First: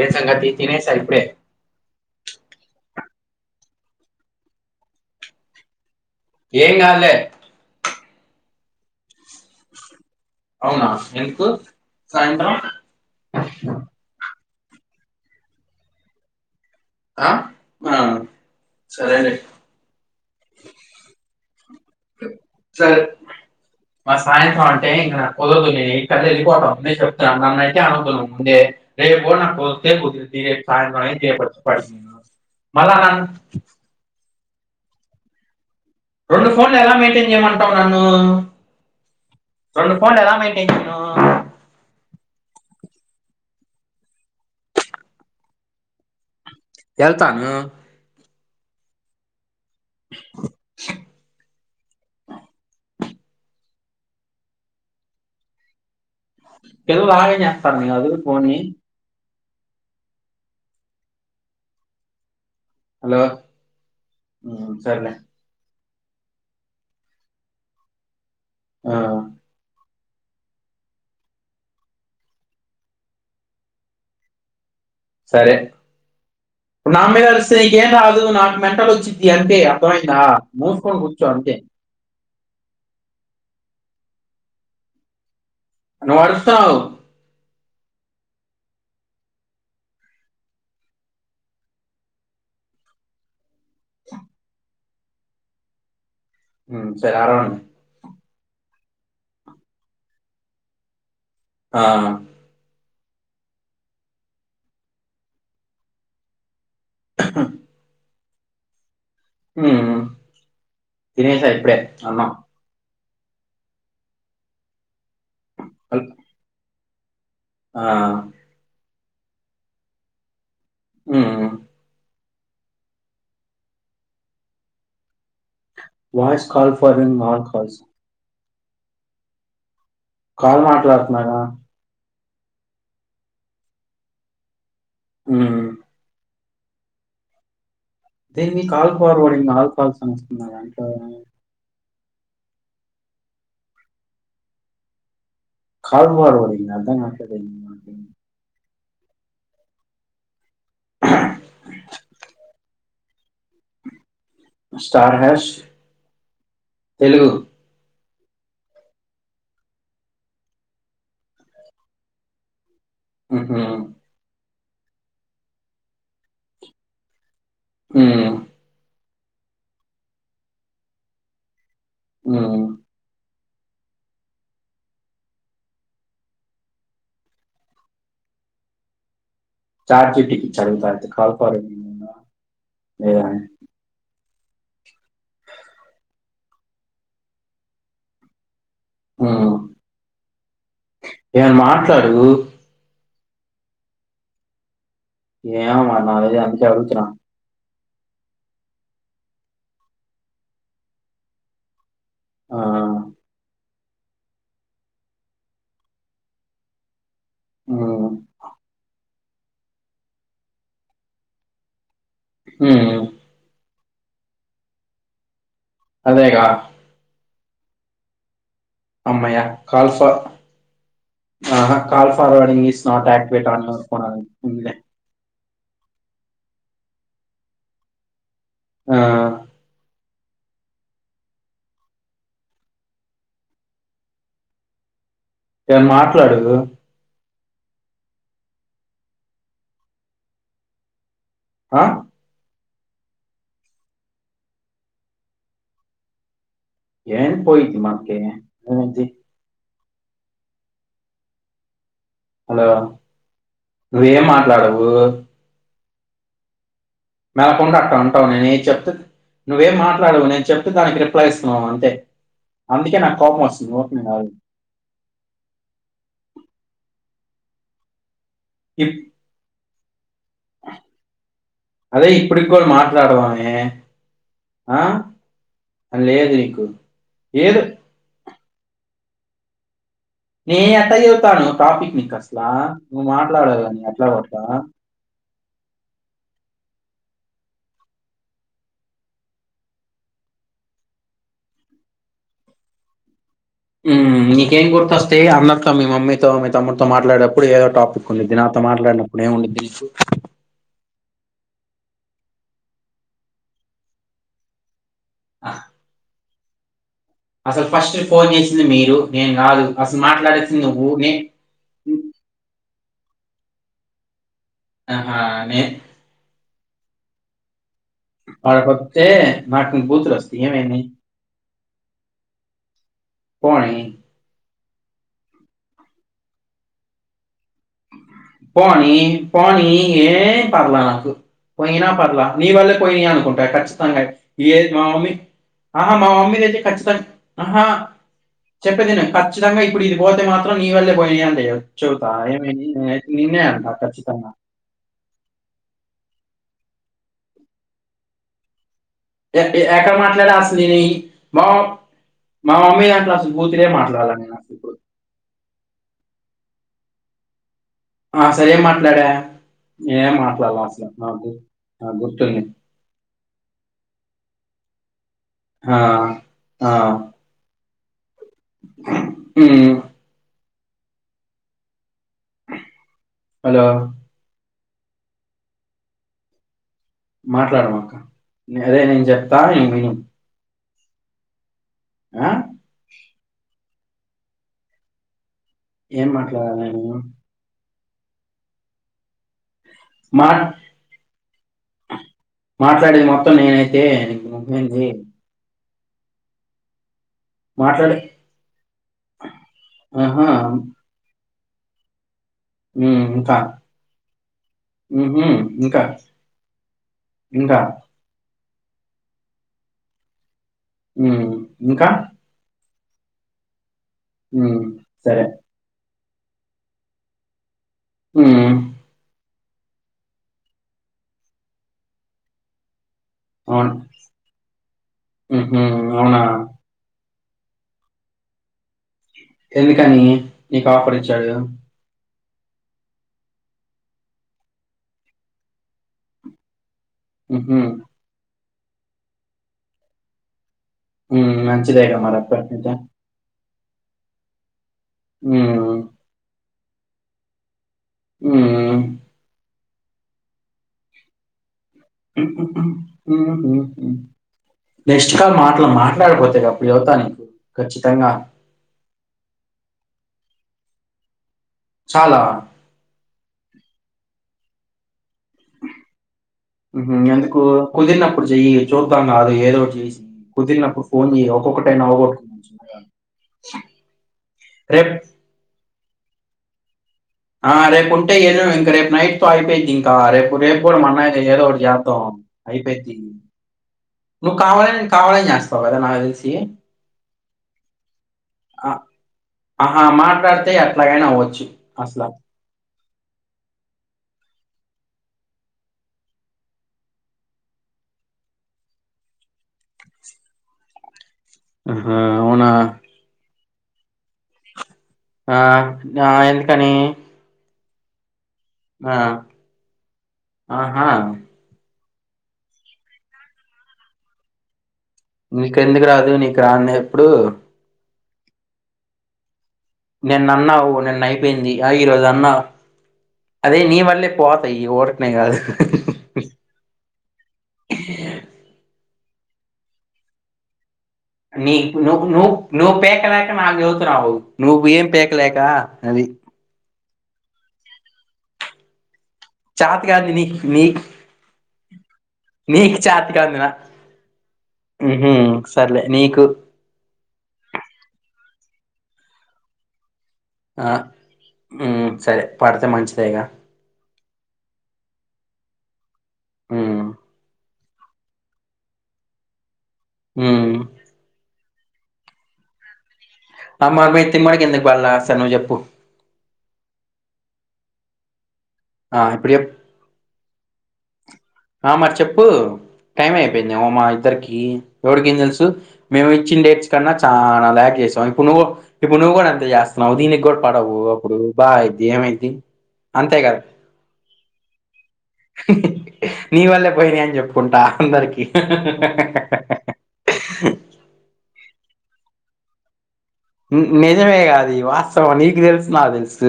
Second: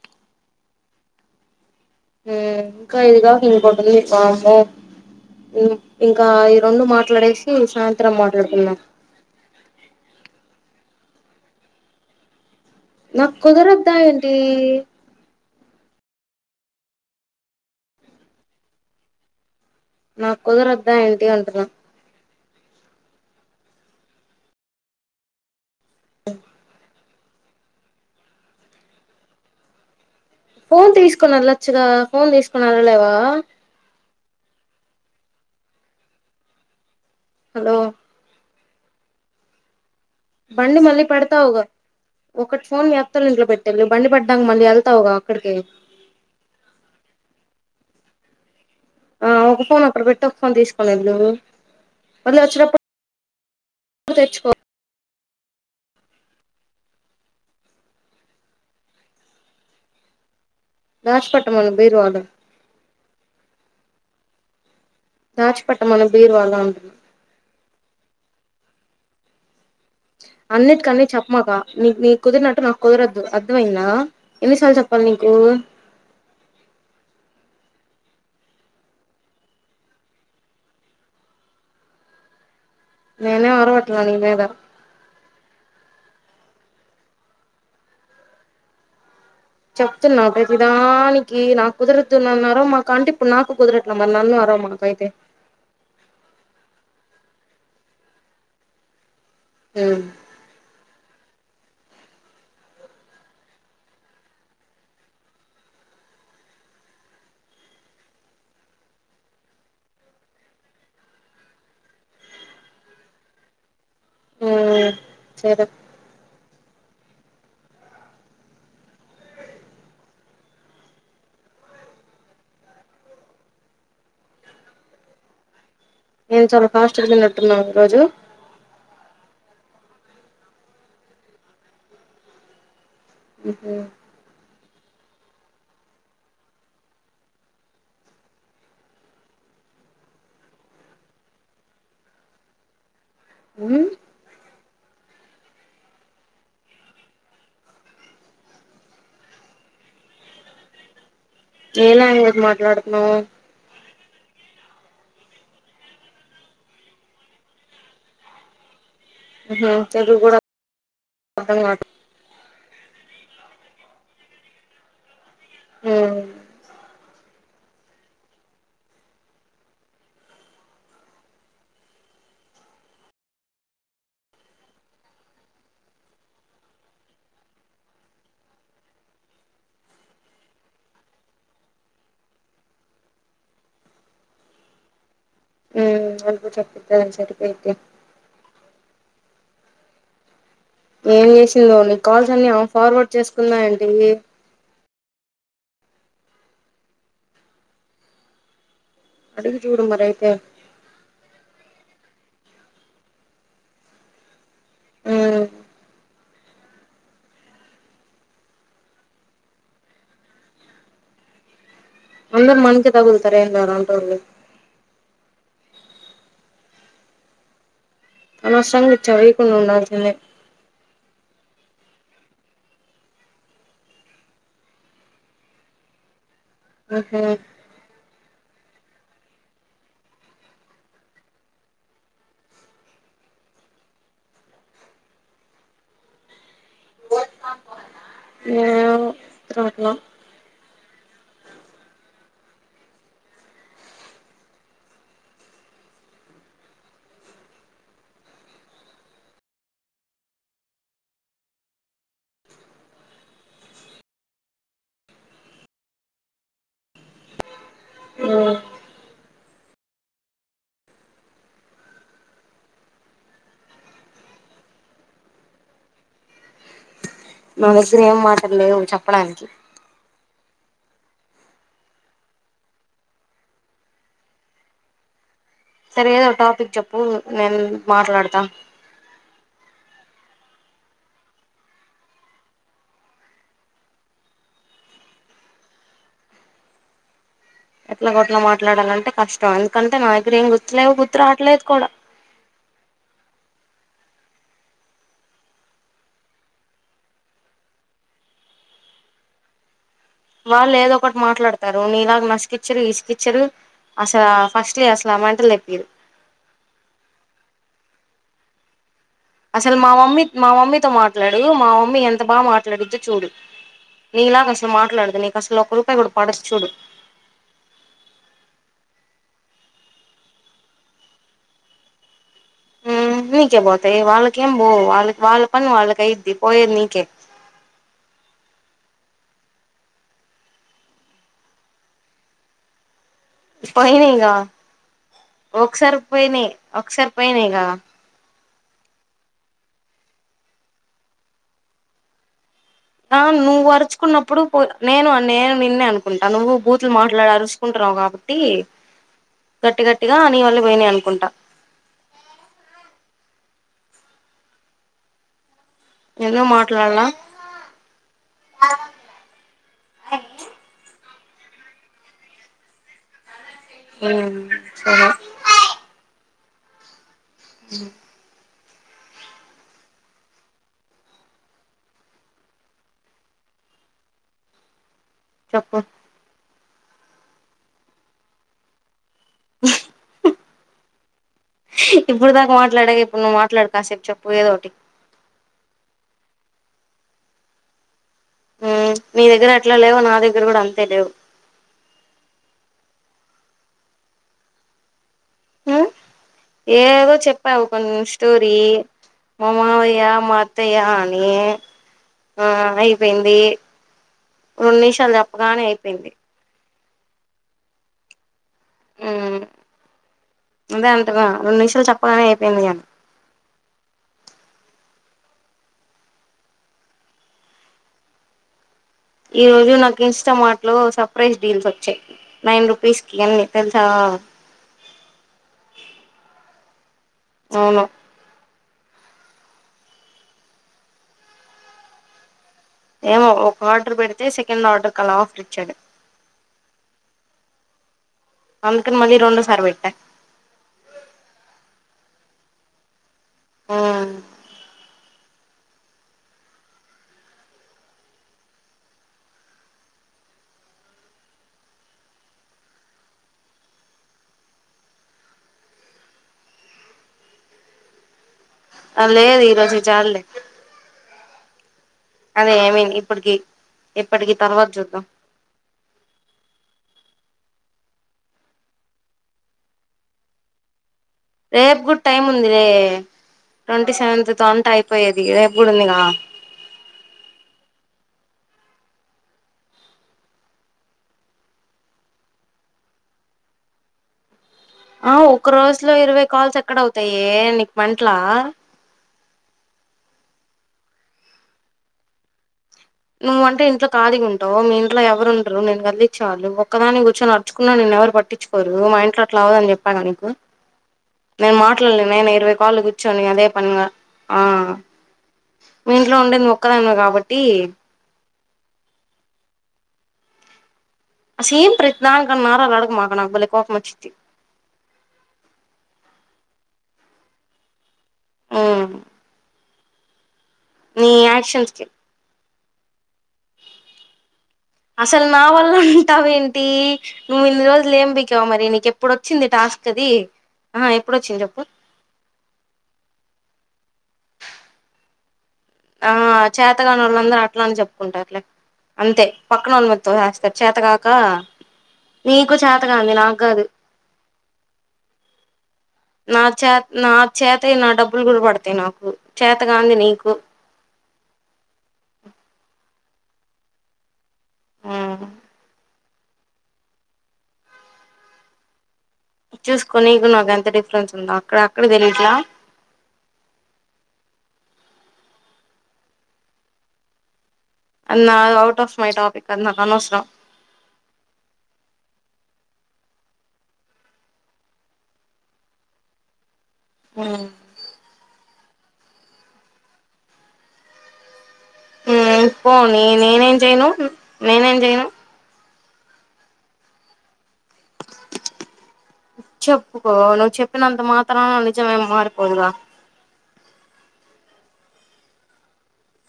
ఎం సంగతి తినేసా ఇప్పుడే ఇంకా ఇది గాక ఇంకోకటి వామ్మో హ్ ఇంకా ఈ ఏం రెండు కాదులే మాట్లాడేసి. సాయం త్రం మాట్లాడుకుందాం అవునా ఎందుకు సాయంత్రం ఏ ఆ అ సరేలే నాకు కుదరద్ధ ఏంటి అంటున్నా సరే మా సాయంత్రం అంటే ఇంక నాకుదరదు ఎయిట్ కళ్ల వెళ్ళిపోతా ముందే చెప్తూ తున్నా నాన్నాయితే అనొద్దు ముందే రేప్ పో నాకు ఓకే కుదిరిద్ది రేపు ఫోన్ సాయంత్రం అయితే చేయబట్టి తీసుకునెళ్ళచ్చుగ పడింది ఫోన్ మళ్ళా తీసుకొనెళ్లాలేవా నన్ను రెండు ఫోన్లు ఎలా మెయిన్ టైన్ చేయమంటావ్ హలో నన్ను రెండు ఫోన్లు ఎలా మెయింటెన్ బండి చేయను మళ్ళీ పెడతావుగా ఒకటి ఫోన్ చేత్తరు ఇంట్లో పెట్టెళ్ళు బండి పడ్డానికి మళ్ళీ వెళ్తావ్గా అక్కడికి ఏళ్తాను ఆ ఒక ఫోన్ అక్కడ బెట్టు ఒక ఫోన్ తీసుకొనేళ్ళు మళ్ళీ వచ్చేటప్పుడు తెచ్చుకో పిల్లలు ఆగం చేస్తారని కాదు పోనీ దాచిపెట్టమను బీరువాలో హలో సర్లే పెట్టామను బీరువాలో ఆ అన్నిటికన్ని చెప్పమాక నీక్ నీక్ కుదిరినట్టు నాకు కుదరద్దు అర్థమైందా ఎన్ని సార్లు చెప్ సరే నామీద అరుస్ తే ఏం రాదు నాకు మెంటల్ వచ్చింది అంతే అర్థమైందా మోసుకొని కూర్చో అంతే నేనేం అర్వట్లే నీ మీద నువ్వు అరుస్తున్నావ్ చెప్తున్నా ప్రతిదానికి నాకు కుదురుతున్నారో మాకంటే ఇప్పుడు నాకు కుదిరట్ల మరి నన్ను అర్వమాకు పయితే హు సరే అరవను హు ఆ హు తినేసా ఇప్పుడే అన్నాం హు సరే ఆ హు ఏం వాయిస్ చాలా కాల్ ఫస్ట్గా ఫార్వర్డింగ్ ఆల్ తిినట్టున్నావు ఈ కాల్స్ రోజు కాల్ మాట్లాడుతున్నాగా ఉహ హు దే మీ call forwarding all calls అని వస్తున్నా అంటలో హ్మ్ కాల్ ఫార్వర్డ్ అర్ధం కావట్లేదా నీకు [inaudible] ఏ లాంగ్వేజ్ మాట్లాడుతున్నావ్ స్టార్ హాష్ తెలుగు హ హ తెలుగు గుడా అర్థకావట్లేదు ఆహా! హ హ్మ్ హ్మ్ చాట్ జిపిటి [inaudible] [unintelligible] హ్మ్ ఏం ఏమైనా చేసిందో నీ మాట్లాడు కాల్స్ అన్ని ఫార్వర్డ్ చేసుకున్నా అండీ ఏమో మరి నాక్ తెలీదు అందుకే అడుగుతున్న. అడిగి జూడు మరైతే ఆ హ్మ్ మ్ అందరు మనకే హ్మ్. తగులుతరు [inaudible] అవును అదేగా అనవసరంగా ఇచ్చావ్ హమ్మయ్య! ఇయ్యాకుండా కాల్ ఉండాల్సింది. ఫర్ ఆహా! Call forward English not activate on [inaudible] హ్ మ్ ఆ ఏం మాట్లాడు. ఏమో రాట్లా అ ఏన్ పోయిటి మాకే [inaudible] హలో నువ్వేం మాట్లాడవు. మెలకుండా అక్కడ ఉంటావు నేనే ఉమ్ చెప్తుది నువ్వేం మాట్లాడవు నేను చెప్తే దానికి రిప్లై ఇస్తున్నావు అంతే అందుకే నాకు కోపం వస్తుంది ఓకేనండి నా దగ్గరా ఏం మాట్ లేవు ఇప్ చెప్పడానికి అదే ఇప్పుటికి కూడా మాట్లాడువామే ఆ అని సరే ఏదో లేదు ఒక నీకు టాపిక్ చెప్పు నేను ఏదో మాట్లాడ్తా నే ఎట్లా చెపుతాను టాపిక్ నీక్ అసలా నువ్వు మాట్లాడవ్గా ఎట్లాగో అట్లా ఎట్లా గొట్లా మాట్లాడాలంటే కష్టం ఎందుకంటే నా దగ్గర ఏం గుర్తులేవు గుర్తు రాట్లేదు కూడా మీ నీకేం గుర్తొస్తాయి అందరితో మీ మమ్మీతో మీ తమ్ముడితో మాట్లాడేప్పుడు ఏదో టాపిక్ ఉండుది. నాతో మాట్లాడినప్పుడు ఏం ఉండుది నీకు. వాళ్ళు ఏదో మాట్లాడతారు నీలాగా నసుకిచ్చరు ఇసుకిచ్చరు అసలు ఫస్ట్ అసల ఆ, మంటలేప్పరు అసలు ఫస్ట్ ఫోన్ చేసింది మీరు నేను కాదు అసలు మా మమ్మీ మా మాట్లాడేసింది నువ్వు మమ్మీతో నే మాట్లాడు మా మమ్మీ ఎంత బాగా మాట్లా ట్లాడించు చూడు నీ ఇలాగా అసలు ఆహా, మాట్లాడదు నీకు అసలు నే ఒక్క రూపాయి కూడా పడద్ చూడు పడకపోతే నాకొన్ని బూతులు వస్తాయి ఏమ ని హ నీకే పోతయి వాళ్ళకి ఏం పోవ్ వాళ్ళకి వాళ్ళ పని వాళ్ళ కైది పోయేది నీకే పోనీ పోనీ ఏం పర్లా నాకు పోయినా పర్లా నీ వళ్లే పోయినాయి అను ంటాయి ఖచ్చితంగా పోయినాయిగా మా మమ్మీ ఆహా ఒకసారి మా మమ్మీద పోయినాయి అయితే ఖచ్చితంగా ఒకసారి పోయినాయిగా ఆహా చెప్పేది ఇను ఖచ్చితంగా ఇప్పుడు ఇది పోతే మాత్రం నీ వల్లే పోయినయి అంట ఏమ ఆ నువ్వు పరుచుకున్నప్పుడు నేను నేను నిన్నే అనుకుంట త ను్వు బూతులు మాట్లాడ అరుసుకుంటున్నావు కాబట్టి ఎంటి గట్టి ఎట్ల గట్టిగా మాట్లాడ నీ వల్ల అసలి పోయినాయి అనుకుంటా మా మా మమ్మీ ఎట్ బూతిలే మాట్లా చాలసపో ఏదో మాట్లాడలా ఆ అసరే ఏం మాట్లాడా ఏం మాట్లాడాల అసలు ఆ గు గుర్తుంది సరే ఆ ఆ అ ఉం హలో చెప్పు మాట్లాడ మ అదే నేన్ చెప్ప [unintelligible] ఇప్పుడు దాకా మాట్లాడగా ఇప్పుడు నువ్వు మాట్లాడు కాసేపు చెప్పు ఏదో ఒకటి ఏం మాట్లాడాలి నేను ఉం నీ దగ్గర అట్లా లేవు నా మా దగ్గర కూడా అంతే లేవు త్త నేనైతే ఇక నువ్వెంది ఉం ఏవ చెప్పావు మాట్లాడే కొంచం స్టోరీ [inaudible] మా మమయ్యా ఆహా మా అతయ్యా అని ఆ ఉమ్, అయిపోయింది ఇంకా రెండు నిమిషాలు ఉహుం, చెప్పగానే ఇంకా అయిపోయింది ఇంకా ఉమ్ అదే అంటగా ఉమ్, రెండు నిమిషాలు ఇంకా చెప్పగానే అయిపోయింది కానీ ఉమ్ సరే ఉమ్ ఈ రోజు నాకు ఇన్స్టామార్ట్ లో సర్ప్రైజ్ డీల్స్ వచ్చాయి నైన్ రుపీస్ అవును ఉహూ అవునా అవును ఎందుకని నీకు ఆఫర్ ఇచ్చాడు ఏమో ఒక ఆర్డర్ పెడితే సెకండ్ ఆర్డర్ కలా ఆఫర్ ఇచ్చాడు ఉహూ అందుకని మళ్ళీ రెండో సారి పెట్ట మంచిదేగా మరిత ఆ హ్మ్ ఉమ్ నెక్స్ట్ కాల్ మాటలు మాట్లాడికపోతే అప్పుడు చెప్తా నీకు ఖచ్చితంగా అ లేది ఈ రోజుకి చాల్లే చాలా అదే ఐ మీన్ ఇప్పటికి ఎప్పటికి తర్వాత చూద్దాం ఎందుకు కుదిరినప్పుడు చెయ్ చూద్దాం కాదు ఏదో చేసి కుదిరినప్పుడు ఫోన్ చేయి రేపు ఒక్కొక్కటైనా కూడా టైమ్ అవగొట్టుకున్నాం ఉంది లే చిన్నగా. ట్వంటీ సెవెంతత్ తో అంట రేపు అయిపోయేది రేపు కూడా ఉంది ఆ ఆ రేపు ఉంటే ఏద ఇంక రేపు నైట్ తో అయిపోయిది ఇంకా రేపు రేపు కూడా అన్న ఏదో ఒకటి జెత్తాం అయిపోయిది ను ఆ ఒక రోజు లో ఇరవై కాల్స్ ఎక్కడ అవుతాయ నీకు పంటలా అయితే ఎట్లాగైనా అవ్వచ్చు అసలా నువ్వంటే ఇంట్లో కాలిగా ఉంటావు మీ ఇంట్లో ఎవరు ఉండరు నిన్ను కదిలిచ్చేవాళ్ళు ఒక్కదాని కూర్చొని అడుచుకున్నా నిన్ను ఎవరు పట్టించుకోరు మా ఇంట్లో అట్లా అవదుని చెప్పాగా నీకు నేను మాట్లడ ఆహా, లేను నేనే అవునా ఇరవై కాల్లు కూర్చొని అదేప పనిగా ఆ ఆ మీ ఆ ఇంట్లో ఉండేది నువ్వు ఎందుకని ఒక్కదానివే కాబట్టి ఆ ఆహా అసలెం ప్రతి దానికి నరాలు అడగమాక నాకు బలే కోపం వచ్చిది నీకెందుకు రాదు నీకు రాన్ ది ఎప్పుడు ఉమ్ నేన్ నీ యాక్షన్స్ కి అదే నీ వల్లే పోతాయి ఈ ఊరకనే అసలు కాదు నా వల్ల ఉంటావు ఏంటి నువ్వు ఇన్ని రోజులు ఏం పికావ్ మరి నీకె ఇప్పుడు వచ్చింది టాస్క్ అది ఆహా ఎప్పుడొచ్చింది నీ చెప్పు నువ్ నువ్వు నువ్ పీకలాక నాకుచెబుతున్నావు నువ్వు ఏం పి లేక ఆ చాత్ చేతగాని వాళ్ళందరూ అట్లా నే చెప్పుకుంటారు లే అంతే పక్కన చాతి వొళ్ళ మీద కాంది నీ తోసేస్తారు నీ చేతకాక నీకు చాతకాంది నాకు ఉ హుమ్ సర్లే నీకు నాకు చేతై నాకు చేతై నా డబ్ డబ్బులు కూడా పడతాయి నాకు చేతకాంది నీకు ఆ ఊమ్ సరే పడతే మంచిద్ దేగ ఆ ఊమ్ చూసుకొ నీకు నాకు ఉమ్ ఎంత డిఫరెన్స్ ఉందో అక్కడ అక్కడ తెలిట్లా అ మరి మీ తిమ్మడికి ఎందుకు పడ్ల సరె నువ్వు చెప్పు అన్నా అఔట్ ఆఫ్ మై ఆ ఇప్పుడు చెప్పు టాపిక్ అది నాకు అనో స్ రం ఆ మరి చెప్పు టైం అయిపోయింది ఏమో మా ఇద్దరికి ఎవడికి ఏం తెలుసు మేము ఇచ్చిన డేట్స్ కన్నా చాలా లాగ్ చేసావు ఇప్పుడు నువ్వు ఇప్పుడు నువ్వు కూడా అంతే చేస్తున్నావు దీనికి కూడా పడవు అప్పుడు బాగా అయిద్ది ఏమైద్ది ఊమ్ పోని అంతే కదా నేనేం చెయను నేనేం చెయను నీ వాళ్ళే పోయినాయి అని చెప్పు కుంటా అందరికి నిజమేమి మారిపోదుగా నిజమే గా అది వాస్తవం నీకు తెలుసు నా తెలుసు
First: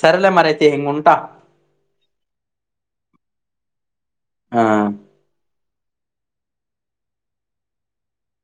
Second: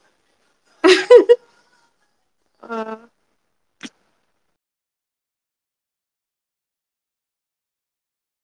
సర్లే మరి అయి అయితే ఉంట ఆ ఆ